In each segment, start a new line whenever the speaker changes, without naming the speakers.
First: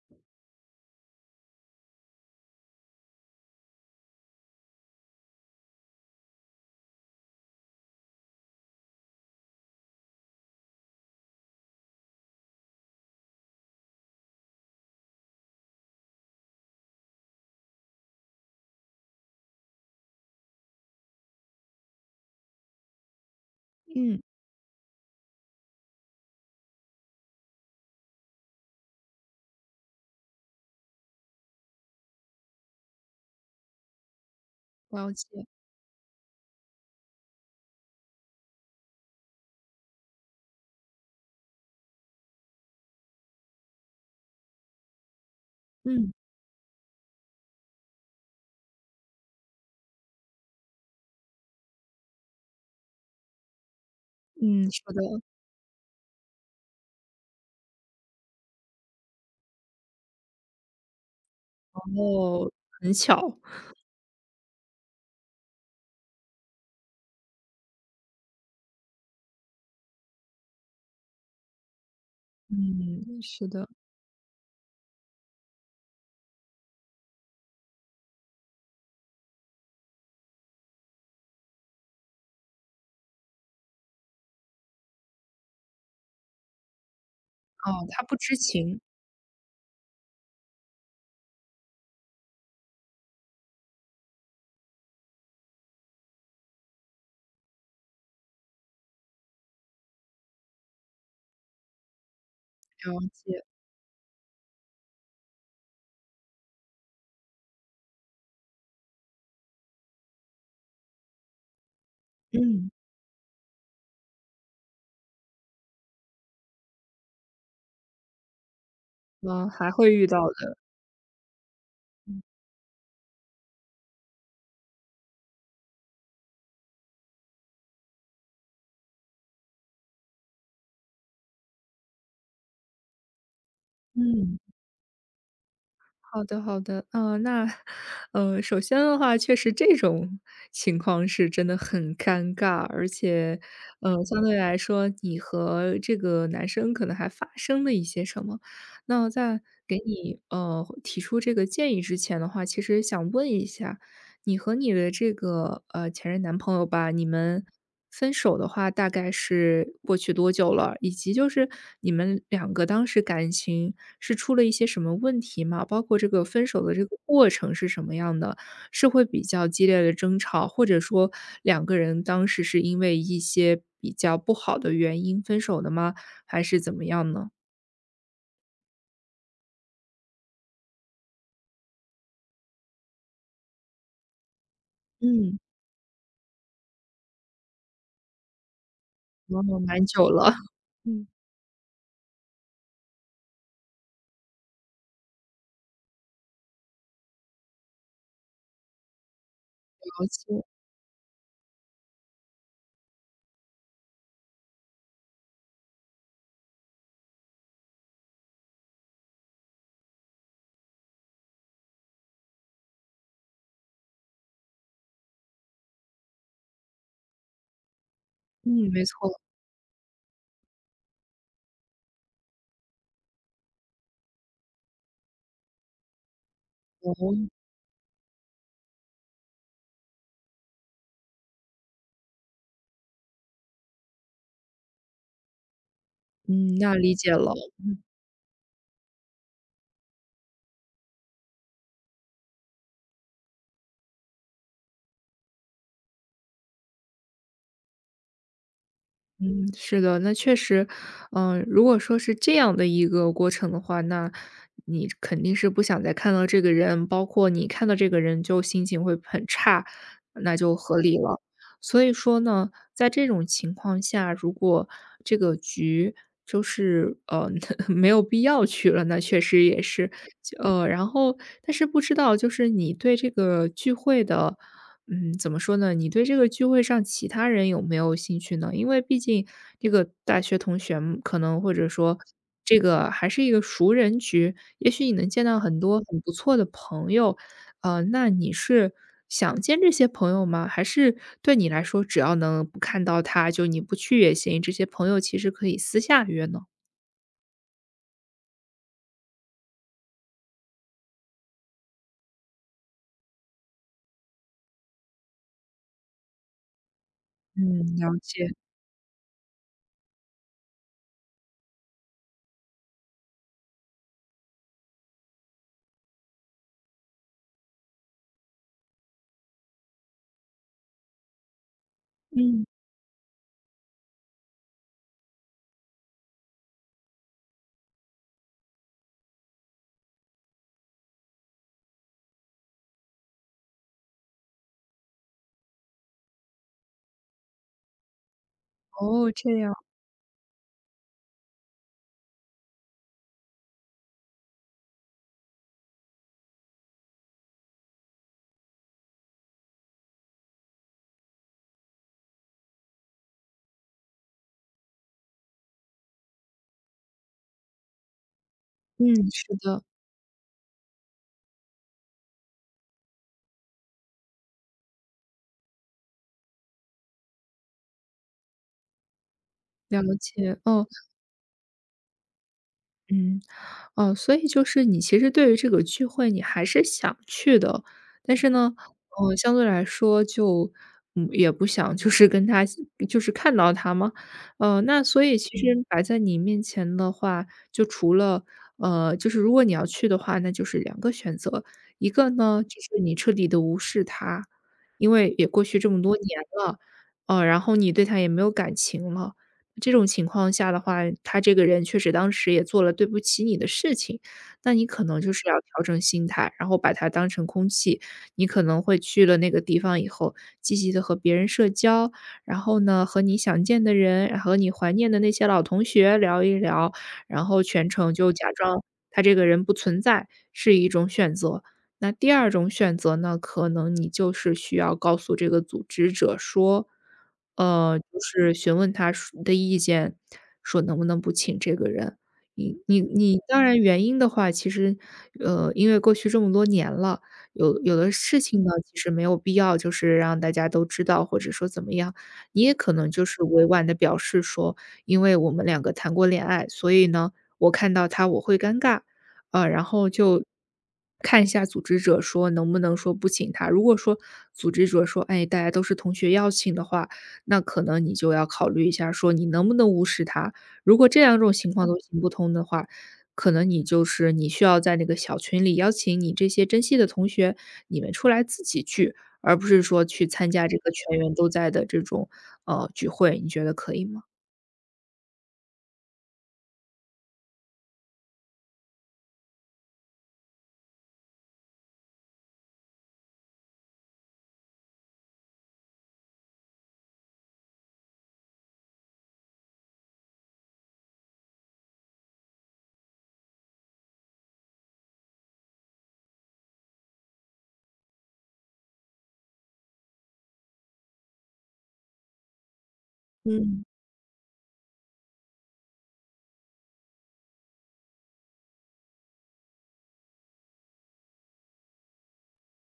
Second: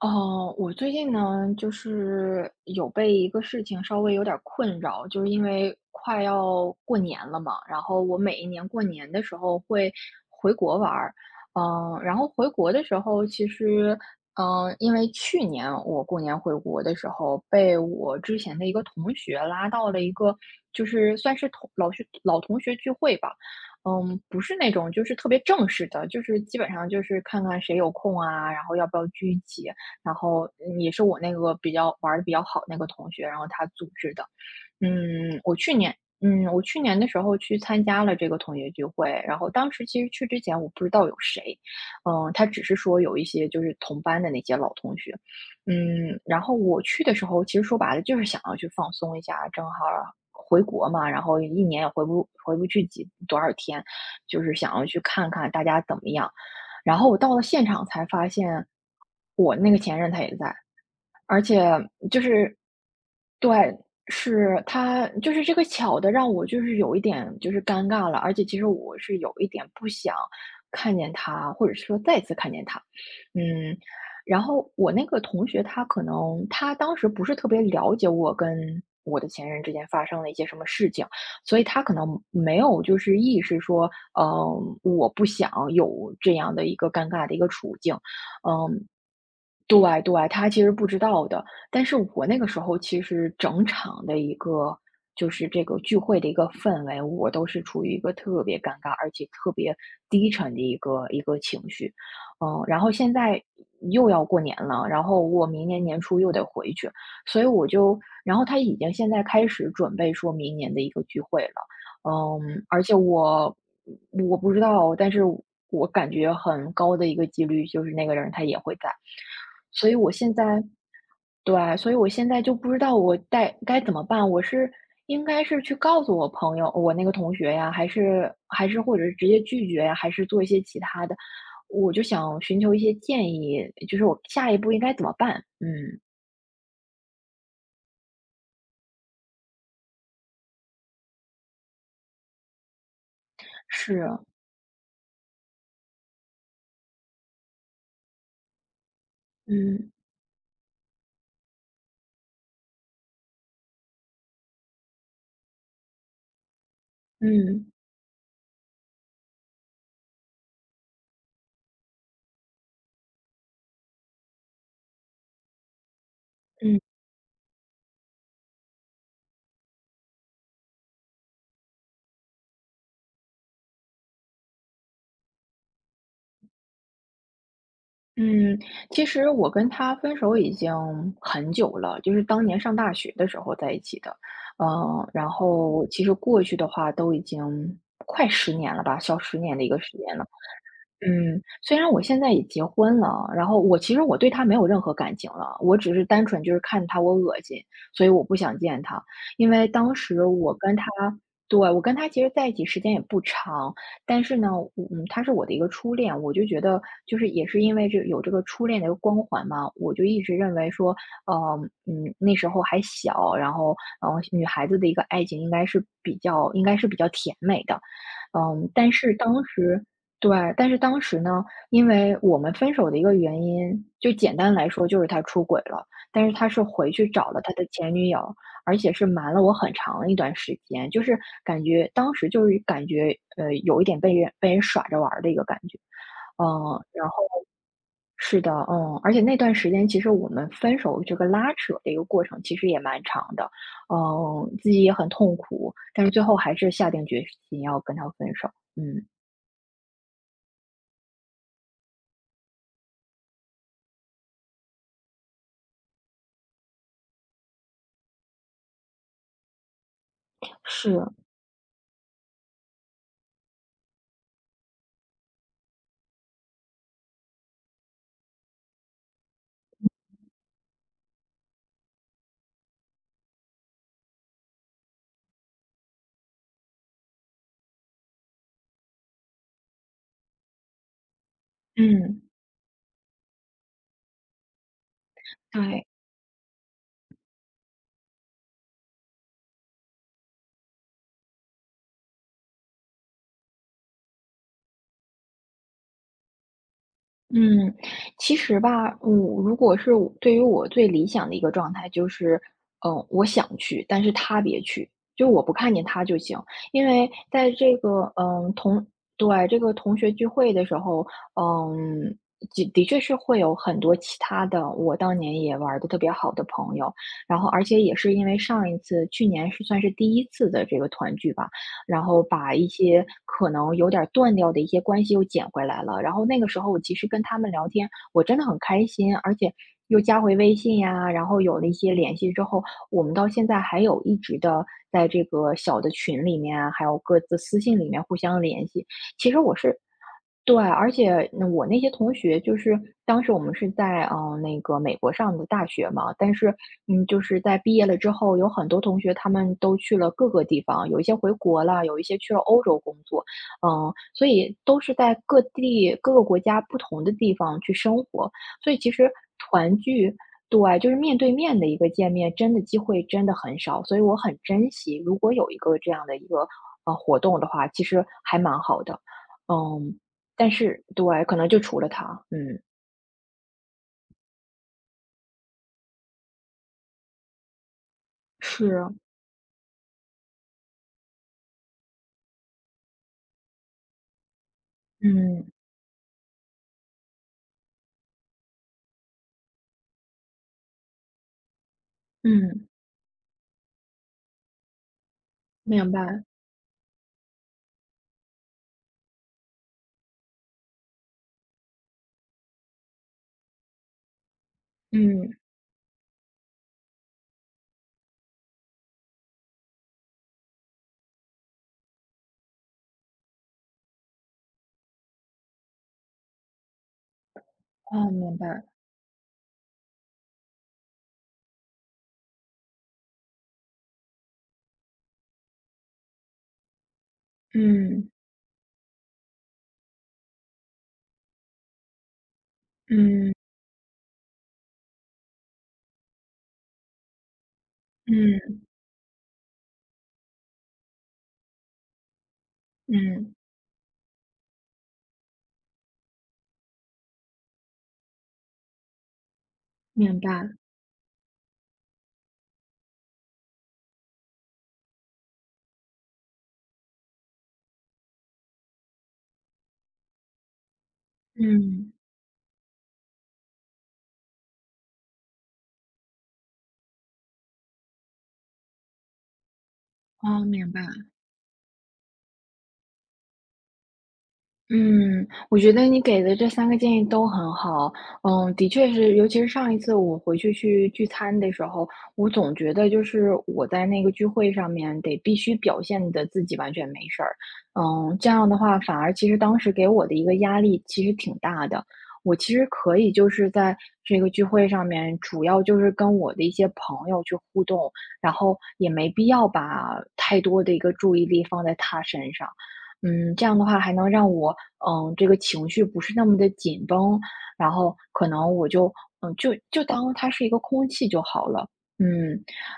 哦，我最近呢，就是有被一个事情稍微有点儿困扰，就是因为快要过年了嘛，然后我每一年过年的时候会回国玩儿。然后回国的时候，其实，因为去年我过年回国的时候，被我之前的一个同学拉到了一个，就是算是同老学老同学聚会吧。
嗯，
不是那种就是特别正式的，就是基本上就是看看谁有空啊，然后要不要聚一起啊，然后也是我那个玩的比较好那个同学，然后他组织的。
了解。
嗯，我去年，我去年的时候去参加了这个同学聚会，然后当时其实去之前我不知道有谁。他只是说有一些就是同班的那些老同学。
嗯，
然后我去的时候，其实说白了就是想要去放松一下，正好回国嘛，然后一年也回不去多少天，就是
嗯，
想
是
要去
的，
看看大家怎么样。然后我到了现场才发现，我那个前任他也在。而且
然
就
后
是，
很巧。
对，是他，就是这个巧的让我就是有一点就是尴尬了，而且其实我是有一点不想看见他，或者是说再次看见他。
嗯，是的。
嗯，然后我那个同学，他可能当时不是特别了解我跟我的前任之间发生了一些什么事情，所以他可能没有就是意识说，嗯、我不想有这样的一个尴尬的一个处
哦，
境。
他不知情，
嗯，对对，他其实不知道的。但是我那个时候其实整场的一个就是这个聚会的一个氛围，我都是处于一个特别尴尬，而且特别低沉的一个情绪。然后
了
现在
解。
又要过年了，然后我明年年初又得回去，所以我就，然后他已经现在开始准备说明年的一个聚会了。嗯，
嗯，
而且我不知道，但是我感觉很高的一个几率就是那个人他也会在。
还
所
会
以
遇
我
到
现
的，
在对，所以我
嗯。
现在就不知道我该怎么办。应该是去告诉我朋友，我那个同学呀，还是或者是直接拒绝呀，还是做一些其他的？我就想寻求一些建议，就是我
嗯。
下一步应该怎么办？嗯，
好的，好的，首先的话，确实这种情况是真的很尴尬，而且，
是
呃，
啊，
相对来说，你和这个男生可能还发生了一些什么。那在给
嗯
你提出这个建议之前的话，其实想问一下，你和你的这个前任男朋友吧，你们
嗯
分手的话，大概是过去多久了？以及就是你们两个当时感情。是出了一些什么问题吗？包括这个分手的
嗯。
这个过程是什么样的？是会比较激烈的争吵，或者说两个人当时是因为一些比较不好的原因分手的吗？还是怎么样呢？
嗯，其实我跟他分手已经很久了，就是当年上大学的时候在一起的。然
嗯，
后其实过去的话都已经快十年了吧，小十
哦，
年的一个
蛮
时
久
间了。
了，嗯。
嗯，虽然我现在也结婚了，然后我其实对他没有任何感情了，我只是单纯就是看他我恶心，所以我不想见他。因为当
了
时
解，
我跟他对，我跟他其实在一起时间也不长，但是呢，他是我的一个初恋，我就觉得就是也是因为有这个初恋的一个光环嘛，我就一直认为说，呃，那时候还小，然后，女孩子的一个爱情应该是比较甜美的，
嗯，
嗯，
没
但是
错，
当时。对，但是当时呢，因为我们分手的一个原因，就简单来说就是他出轨了，但是他是回去
哦
找了他的前女友，而且是瞒了我很长一段时间，就是感觉当时就是感觉，有一点被人耍着玩儿的一个感觉。嗯，
嗯，那理
然
解
后，
了。嗯
是的。嗯，而且那段时间其实我们分手这个拉扯的一个过程其实也蛮长的，嗯，自己也很痛苦，但是最后还是下定决心要跟他分手。嗯，
嗯，是的，那确实，嗯、如果说是这样的一个过程的话，那你肯定是不想再看到这个人，包括你看到这个人就心情会很差，那就合理
是，
了。所以说呢，在这种情况下，如果这个局就是呃 没有必要去了，那确实也是，呃，然后但是不知道就是你对这个聚会的。嗯，怎么说呢？你对这个聚会上其他人有没有兴趣呢？因为毕竟这个大学同学们可能或者说
嗯，
这个还是一个熟人局，也许你能见到很多
对。
很不错的朋友，呃，那你是想见这些朋友吗？还是对你来说，只要能不看到他，就你不去也行，这些朋友其实可以私下约呢？
嗯，其实吧，如果是我对于我最理想的一个状态，就是，我想去，但是他别去，就我不看见他就行。因为在
嗯，
这
了
个，
解。
嗯，同，对，这个同学聚会的时候，嗯，的确是会有很多其他的我当年也玩的特别好的朋友，然后而且也是因为上一次，去年是算是第一次的这个团聚吧，然后
嗯，
把一些可能有点儿断掉的一些关系又捡回来了。然后那个时候我其实跟他们聊天，我真的很开心，而且又加回微信呀，然后有了一些联系之后，我们到现在还有一直的在这个小的群里面啊，还有各自私信里面互相联系。
哦，这
其实
样，
我是对，而且那我那些同学就是当时我们是在那个美国上的大学嘛，但是嗯，就是在毕业了之后，有很多同学他们都去了各个地方，有一些回国了，有一些去了欧洲工作，嗯，所以都是在各地各个国家不同的地方去生活，所以
嗯，
其实
是的，
团聚。对，就是面对面的一个见面，真的机会真的很少，所以我很珍惜。如果有一个这样的一个活动的话，其实还蛮好的。
了
嗯，
解，
但
哦。
是对，可能就除了他。嗯，
嗯，哦，所以就是你其实对于这个聚会你还是想去的，但是呢，
是。
呃，相对来说就，嗯，也不想就是跟他就是看到他嘛。呃，那所以其嗯
嗯，
实嗯摆在你面前的话，就除了呃，就是如果你要去的话，那就是两个选择。一个呢，就
嗯，
是你彻底的无视他，因为也过去这么
明
多年
白。
了，呃，然后你对他也没有感情了。这种情况下的话，他这个人确实当时也做了对不起你的事情，那你可能就是要
嗯，
调整心态，然后把他当成空气。你可能会去了那个地方以后，积极的和别人社交，然后呢，和你想见的人，和你怀念的那些老同学聊一聊，然后全程
哦，
就假
明
装
白。
他这个人不存在，是一种选择。那第二种选择呢，可能你就是需要告诉这个组织者说，呃，就
嗯，
是询问他说的意见，说能不能不请这个人。你，
嗯，
当然原因的话，其实，呃，因为过去这么多年了，有的事情呢，
嗯。
其实没有必要就是让大家都知道，或者说怎么样，你也可能就是
嗯，
委婉的表示说，因为我们两个谈过恋爱，所以呢，我看到他我会尴尬，呃，然后
明
就
白。
看一下组织者说能不能说不请他。如果说组织者说，哎，大家都是同学要请的话，那可能你就要考虑一下，说你能不能无视他。如果这两种情况嗯都
嗯，
行不通的话，可能你就是你需要在那个小群里邀请你这些珍惜的同学，你们出来自己聚，而不是说去参
哦，
加这个
明白。
全员都在的这种呃聚会，你觉得可以吗？
嗯，我觉得你给的这三个建议都很好。嗯，的确是，尤其是上一次我回去聚餐的时候，我总觉得就是我在那个聚会上面得必须表现的自己完全没事儿。嗯，这样的话反而其实当时给我的一个压力其实挺大的。我其实可以就是在这个聚会上面，主要就是跟我的一些朋友去互动，然后也没必要把太多的一个注意力放在他身上。嗯，这样
嗯
的话还能让我，嗯，这个情绪不是那么的紧绷，然后可能我就就当它是一个空气就好了。嗯，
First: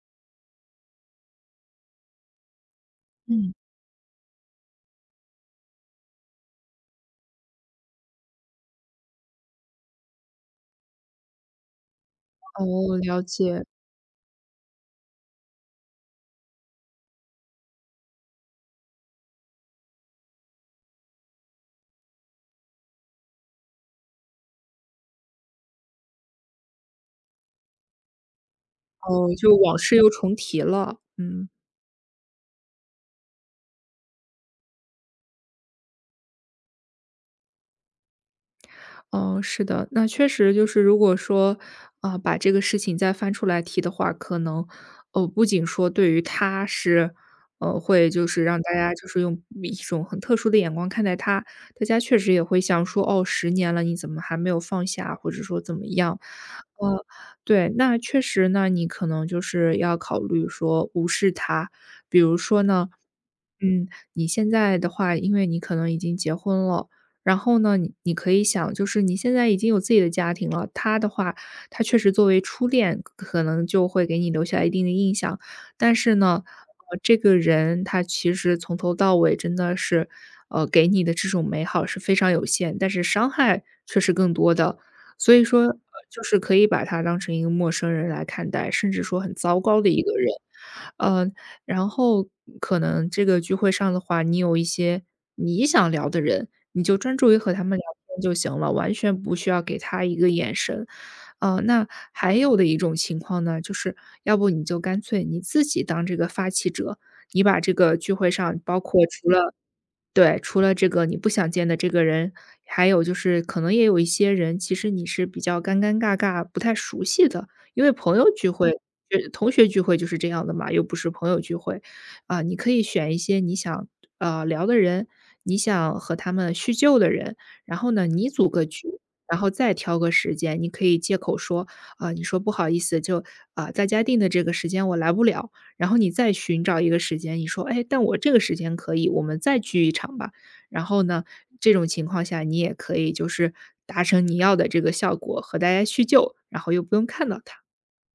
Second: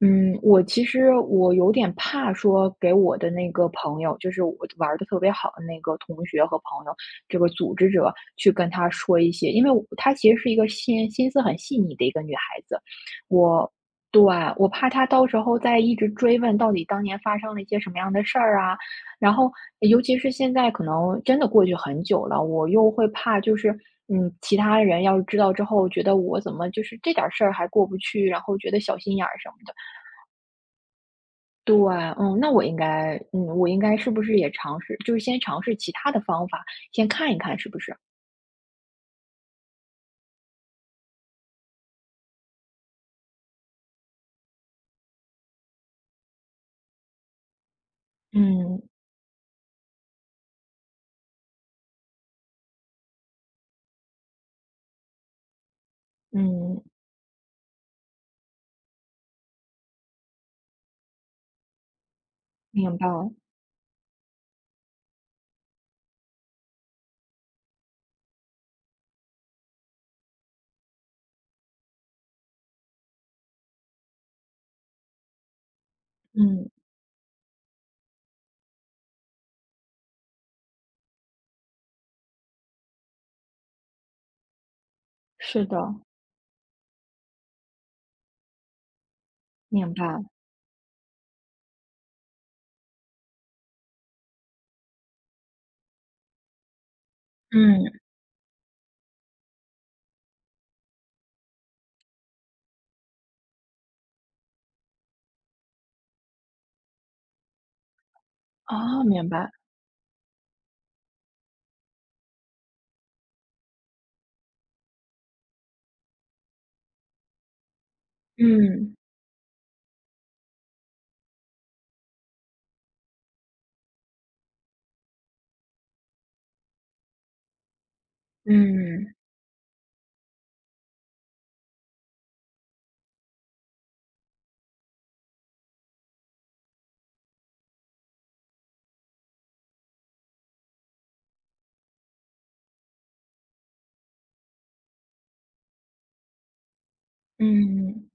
嗯，我其实我有点怕说给我的那
嗯。
个朋友，就是我玩的特别好的那个同学和朋友，这个组织者去跟他说一些因为她其实是一个心思很细腻的一个女孩子，
哦，了解，
我对，我怕她到时候再一直追问到底当年发生了一些什么样的事儿啊，然后尤其是现在可能真的过去很久了，我又会怕就是，嗯，其他人要是知道之后，觉得我怎么就是这点儿事儿还过不去，然后觉得小心眼
哦，
儿什
就
么的。
往事又重提了，嗯。
对。嗯，那我应该，嗯，我应该是不是也尝试，就是先尝试其他的方法，先看一看是不是？
哦，是的，那确实就是如果说，啊，把这个事情再翻出来提的话，可能，呃，不仅说对于他是，呃，会就是让大
嗯
家就是用一种很特殊的眼光看待他，大家确实也会想说，哦10年了，你怎么还没有放下，或者说怎么样。
嗯，
呃，对，那确实呢，你可能就是要考虑说无视他。比如说呢，
明白，了。
嗯，你现在的话，因为你可能已经结婚了，然后呢，你可以想，就是你现在已经有自己的家庭了，他的话，他确实作为初恋，可能就会给你留下一定的印象。但是呢，
嗯，
呃，这个人他其实从头到尾真的是，呃，给你的这种美好是非常有限，但是伤害却是更多的。所以说，
是
呃
的，
就是可以把他当成一个陌生人来看待，甚至说很糟糕的
明
一个
白。
人。呃，然后可能这个聚会上的话，你有一些你想聊的人。你就专注于和他们聊
嗯，
天就行了，完全不需要给他一个眼神。呃，那还有的一种情况呢，就是要不你就干脆你自己当这个发起者，你把这个聚会上包
哦，
括
明
除
白。
了对，除了这个你不想见的这个人，还有就是可能也有一些人，其实你是比较尴尬、不太熟悉的，因为朋友聚会、嗯
嗯
呃同学聚会就是这样的嘛，又不是朋友聚会。啊，你可以选一些你想，呃，聊的人，你想和他们叙旧的人，然后呢，你组个局，
嗯
然后再挑个时间，你可以借口说，啊，你说不好意思，就，啊，在家定的这个时间我来不了。然后你再寻找一个时间，你说："哎，但我这个时间可以，我们再聚一场吧。"然后呢，这种情况下你也可以就是达成你要的这个效果，和大家叙旧，然后又不用看到他。
嗯。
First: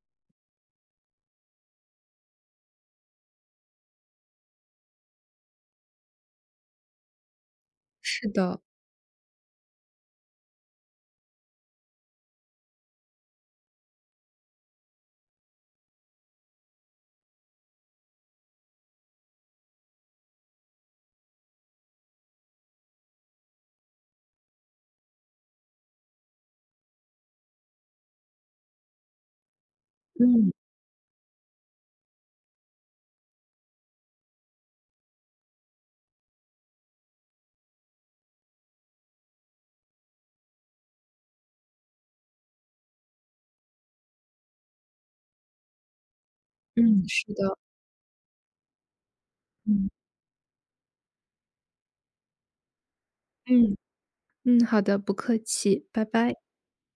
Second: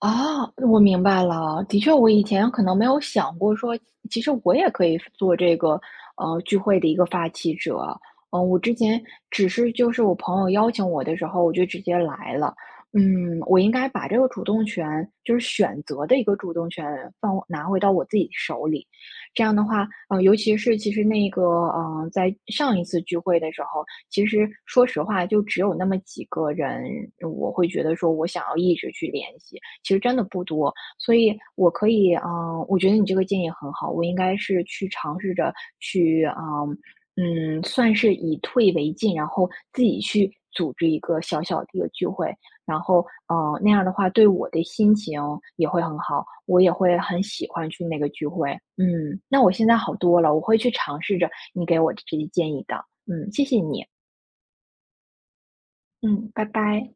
哦，我明白了。的确，我以前可能没有想过说，其实我也可以做这个聚会的一个发起者。
是
我
的，
之前只是就是我朋友邀请我的时候，我就直接来了。嗯，我应该把这个主动权，就是选择的一个主动权拿回到我自己手里。这样的话，尤其是其实那个，在上一次聚会的时候，其实说实话，就只有那么几个人，我会觉得说我想要一直去联系。其实真的不
嗯，嗯，
多。所以我可以，我觉得你这个建议很好，我应该是去尝试着去，算是以退为进，然后自己去组织一个小小的一个聚会，然后，嗯，那样的话对我的心情也会很好，我也会
嗯
很
是
喜
的，
欢去那个聚会。嗯，那我现在
嗯，
好多了，我会去尝试着你给我的这些建议的。嗯，谢谢
嗯。
你。
嗯，好的，不客气，拜
嗯，
拜。
拜拜。